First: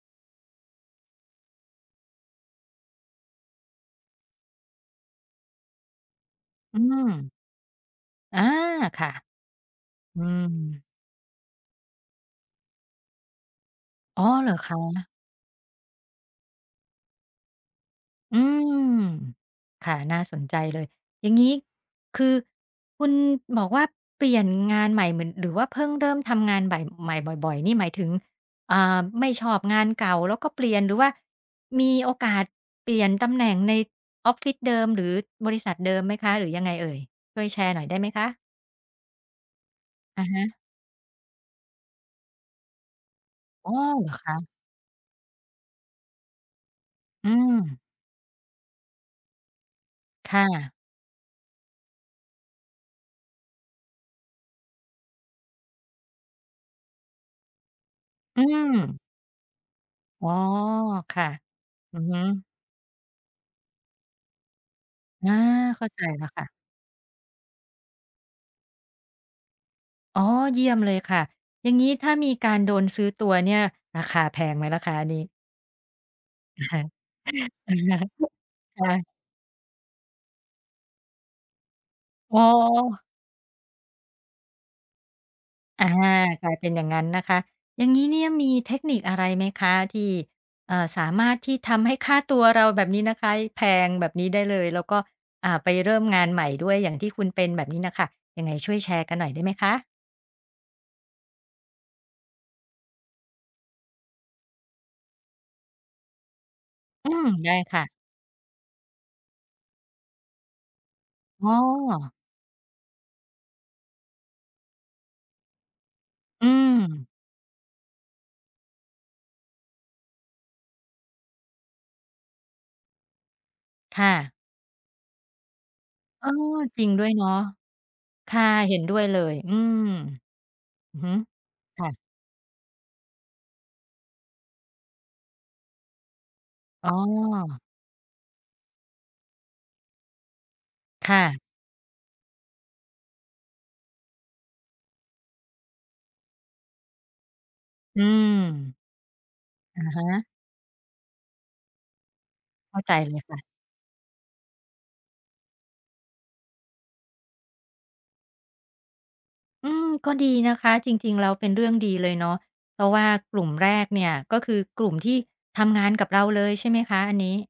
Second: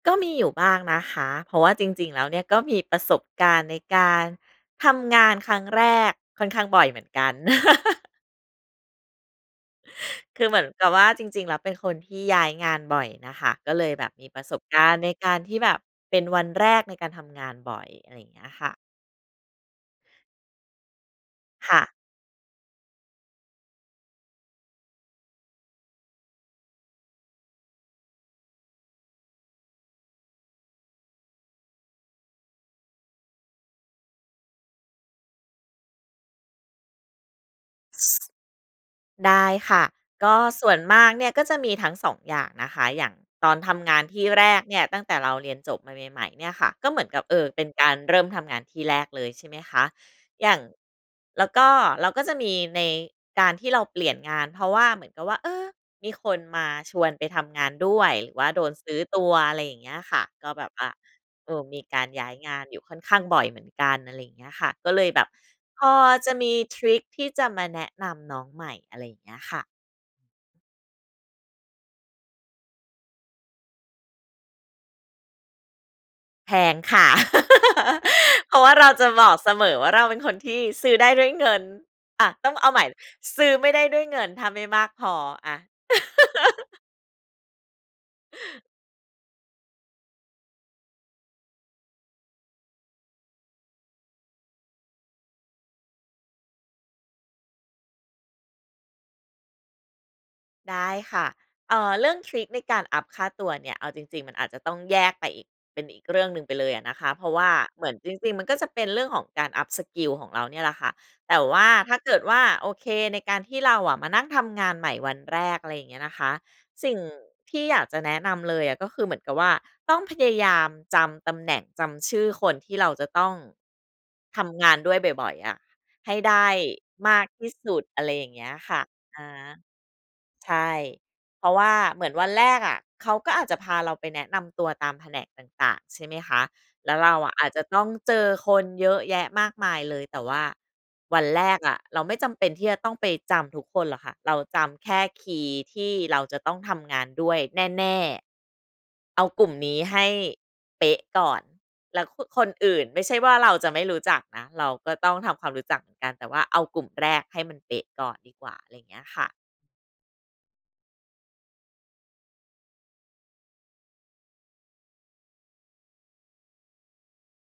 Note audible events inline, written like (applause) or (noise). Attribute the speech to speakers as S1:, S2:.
S1: ก็มีอยู่บ้างนะคะ เพราะว่าจริง ๆ แล้วเนี่ยก็มีประสบการณ์ในการทำงานครั้งแรกค่อนข้าง
S2: อ
S1: บ
S2: ื
S1: ่อยเหมือนกั
S2: ม
S1: น (laughs)
S2: อา ค่ะ อื
S1: คือเหมือนก
S2: ม
S1: ับว่าจริง ๆ แล้วเป็นคนที่ย้ายงานบ่อยน่ะค่ะ ก็เลยแบบ
S2: อ๋
S1: ม
S2: อ
S1: ีปร
S2: เ
S1: ะ
S2: หร
S1: ส
S2: อ
S1: บ
S2: ค
S1: การณ
S2: ะ?
S1: ์ในการที่แบบเป็นวันแรกในการทำงานบ่อย อะไรอย่างเ
S2: อื
S1: งี้ยค่ะ
S2: ม ค่ะ น่าสนใจเลย อย่างงี้
S1: ค่ะ
S2: คือคุณบอกว่า เปลี่ยนงานใหม่เหมือน หรือว่าเพิ่งเริ่มทำงานใหม่ ใหม่บ่อย ๆ นี่หมายถึง อ่า ไม่ชอบงานเก่าแล้วก็เปลี่ยน หรือว่ามีโอกาสเปลี่ยนตำแหน่งในออฟฟิศเดิม หรือบริษัทเดิมไหมคะ? หรือยังไงเอ่ย? ช่วยแชร์หน่อยได้
S1: ซ
S2: ไหมคะ?
S1: ได้ค่ะ
S2: อะ
S1: ก็
S2: ฮะ
S1: ส่วนมากเนี่ย ก็จะมีทั้ง 2 อย่างนะคะ อย่างตอน
S2: อ
S1: ท
S2: ๋อ
S1: ำงาน
S2: เหรอ
S1: ที่
S2: คะ?
S1: แรกเนี่ยตั้งแต่เราเรียนจบมาใหม่ ๆ เนี่ยค่ะ ก็เหมือนกับ
S2: อื
S1: เออ เป็น
S2: ม
S1: การเริ่มทำงานที่แรกเลย ใช่ไหมคะ
S2: ค่
S1: อย่าง
S2: ะ
S1: แล้วก็เราก็จะมีในการที่เราเปลี่ยนงานเพราะว่าเหมือนกับว่า เออ มีคนมาชวนไปทำงานด้วย หรื
S2: อ
S1: อ
S2: ื
S1: ว่าโดนซ
S2: ม
S1: ื้อตัว อะไรอย่างเงี้ยค่ะ
S2: อ๋อ
S1: ก็แบบว่า
S2: ค่ะ
S1: ดูมี
S2: อ
S1: ก
S2: ื
S1: า
S2: อ
S1: ร
S2: ฮ
S1: ย้าย
S2: ึ
S1: งานอยู่ค่อนข้างบ่อยเหมือนกัน อะไรอย่างเงี้ยค่ะ ก็เลยแบ
S2: อ
S1: บ
S2: า
S1: พ
S2: เข้า
S1: อ
S2: ใจแล้
S1: จ
S2: ว
S1: ะ
S2: ค
S1: ม
S2: ่ะ
S1: ีทริกที่จะมาแนะนำน้องใหม่ อะไรอย่างเงี้ยค่ะ
S2: อ๋อ เยี่ยมเลยค่ะ อย่างงี้ถ้ามีการโดนซื้อตัวเนี่ย ราคาแพงไหมล่ะคะอันนี้?
S1: แพ
S2: อะ
S1: ง
S2: ฮะ
S1: ค่ะ
S2: (chuckles)
S1: (laughs) เพราะว่า
S2: ค
S1: เร
S2: ่
S1: า
S2: ะ
S1: จะบอกเสมอว่า เราเป็นคนที่ซื้อได้ด้วยเงิน อะ
S2: อ๋
S1: ต้องเอาใหม่
S2: อ
S1: ซื้อไม่ได้ด้วยเงิน ถ้าไม่มากพอ อะ
S2: อา กลายเป็น
S1: (laughs)
S2: อย่างงั้นนะคะ อย่างงี้เนี่ยมีเทคนิคอะไรไหมคะที่ เอ่อ สามารถที่ทำให้ค่าตัวเราแบบนี้นะคะแพงแบบนี้ได้เลย แล้วก็ อ่า ไปเริ่มงานใหม่ด้วยอย่างที่คุณเป็นแบบนี้น่ะค่ะ ยังไงช่วยแชร์กันหน่อยได้ไหมคะ?
S1: ได้ค่ะ เอ่อ เรื่องทริกในการอัปค่าตัวเนี่ยเอาจริง ๆ มันอาจจะต้องแยกไปอีก เป็นอีกเรื่องหนึ่งไปเลยอะนะค
S2: อ
S1: ะ
S2: ื
S1: เพ
S2: ม
S1: ราะว่
S2: ไ
S1: า
S2: ด้ค
S1: เ
S2: ่
S1: ห
S2: ะ
S1: มือนจริง ๆ มันก็จะเป็นเรื่องของการอัปสกิลของเราเนี่ยแหละค่ะ แต่
S2: อ๋
S1: ว่าถ้าเก
S2: อ
S1: ิดว่า โอเค ในการที่เราอะ มานั่งทำงานใหม่วันแรก อะไรอย่างเงี้ยนะคะ
S2: อื
S1: สิ่ง
S2: ม
S1: ที่อยากจะแนะนำเลยอะ ก็คือเหมือนกับว่า ต้องพยายามจำตำแหน่ง จำชื่อคนที่เราจะต้อง
S2: ค่ะ
S1: ทำงานด้วยบ่อย ๆ อะให้
S2: เอ
S1: ไ
S2: อ
S1: ด้
S2: จริงด้ว
S1: ม
S2: ย
S1: า
S2: เน
S1: ก
S2: าะ
S1: ที่สุด อะไรอย่
S2: ค
S1: างเ
S2: ่
S1: ง
S2: ะ
S1: ี้ย
S2: เ
S1: ค
S2: ห็
S1: ่ะ
S2: นด้วยเล
S1: อะ
S2: ย
S1: ฮ
S2: อื
S1: ะ
S2: ม
S1: ใช่
S2: อือฮึ
S1: เพราะว่า
S2: ค่ะ
S1: เหมือนวันแรกอะ เขาก็อาจจะพาเราไปแนะนำตัวตามแผนกต่าง ๆ ใช่ไหมคะ
S2: อ
S1: แ
S2: ๋
S1: ล้วเราอะ อาจจ
S2: อ
S1: ะต้องเจอคนเยอะแยะมากมายเลย แต่ว่า
S2: ค
S1: ว
S2: ่
S1: ัน
S2: ะ
S1: แรกอะ เราไม่จำเป็นที่จะต้องไปจำทุกคนหรอกค่ะ เราจำแค่คีย์ที่เราจะต้องทำงานด้วยแน่
S2: อืม
S1: ๆ เอากลุ่มนี้
S2: อะ
S1: ให
S2: ฮ
S1: ้
S2: ะ
S1: เป๊ะก่อน แล้ว คึ คนอ
S2: เ
S1: ื
S2: ข
S1: ่
S2: ้า
S1: น
S2: ใจ
S1: ไม่ใช
S2: เ
S1: ่
S2: ลย
S1: ว่
S2: ค
S1: า
S2: ่ะ
S1: เราจะไม่รู้จักนะ เราก็ต้องทำความรู้จักเหมือนกัน แต่ว่าเอากลุ่มแรกให้มันเป๊ะก่อนดีกว่า อะไรอย่างเงี้ยค่ะ
S2: อืม ก็ดีนะคะ จริง ๆ แล้วเป็นเรื่องดีเลยเนาะ เพราะว่ากลุ่มแรกเนี่ย ก็คือกลุ่มที่ทำงานกับเราเลย ใช่ไหมคะอันนี้?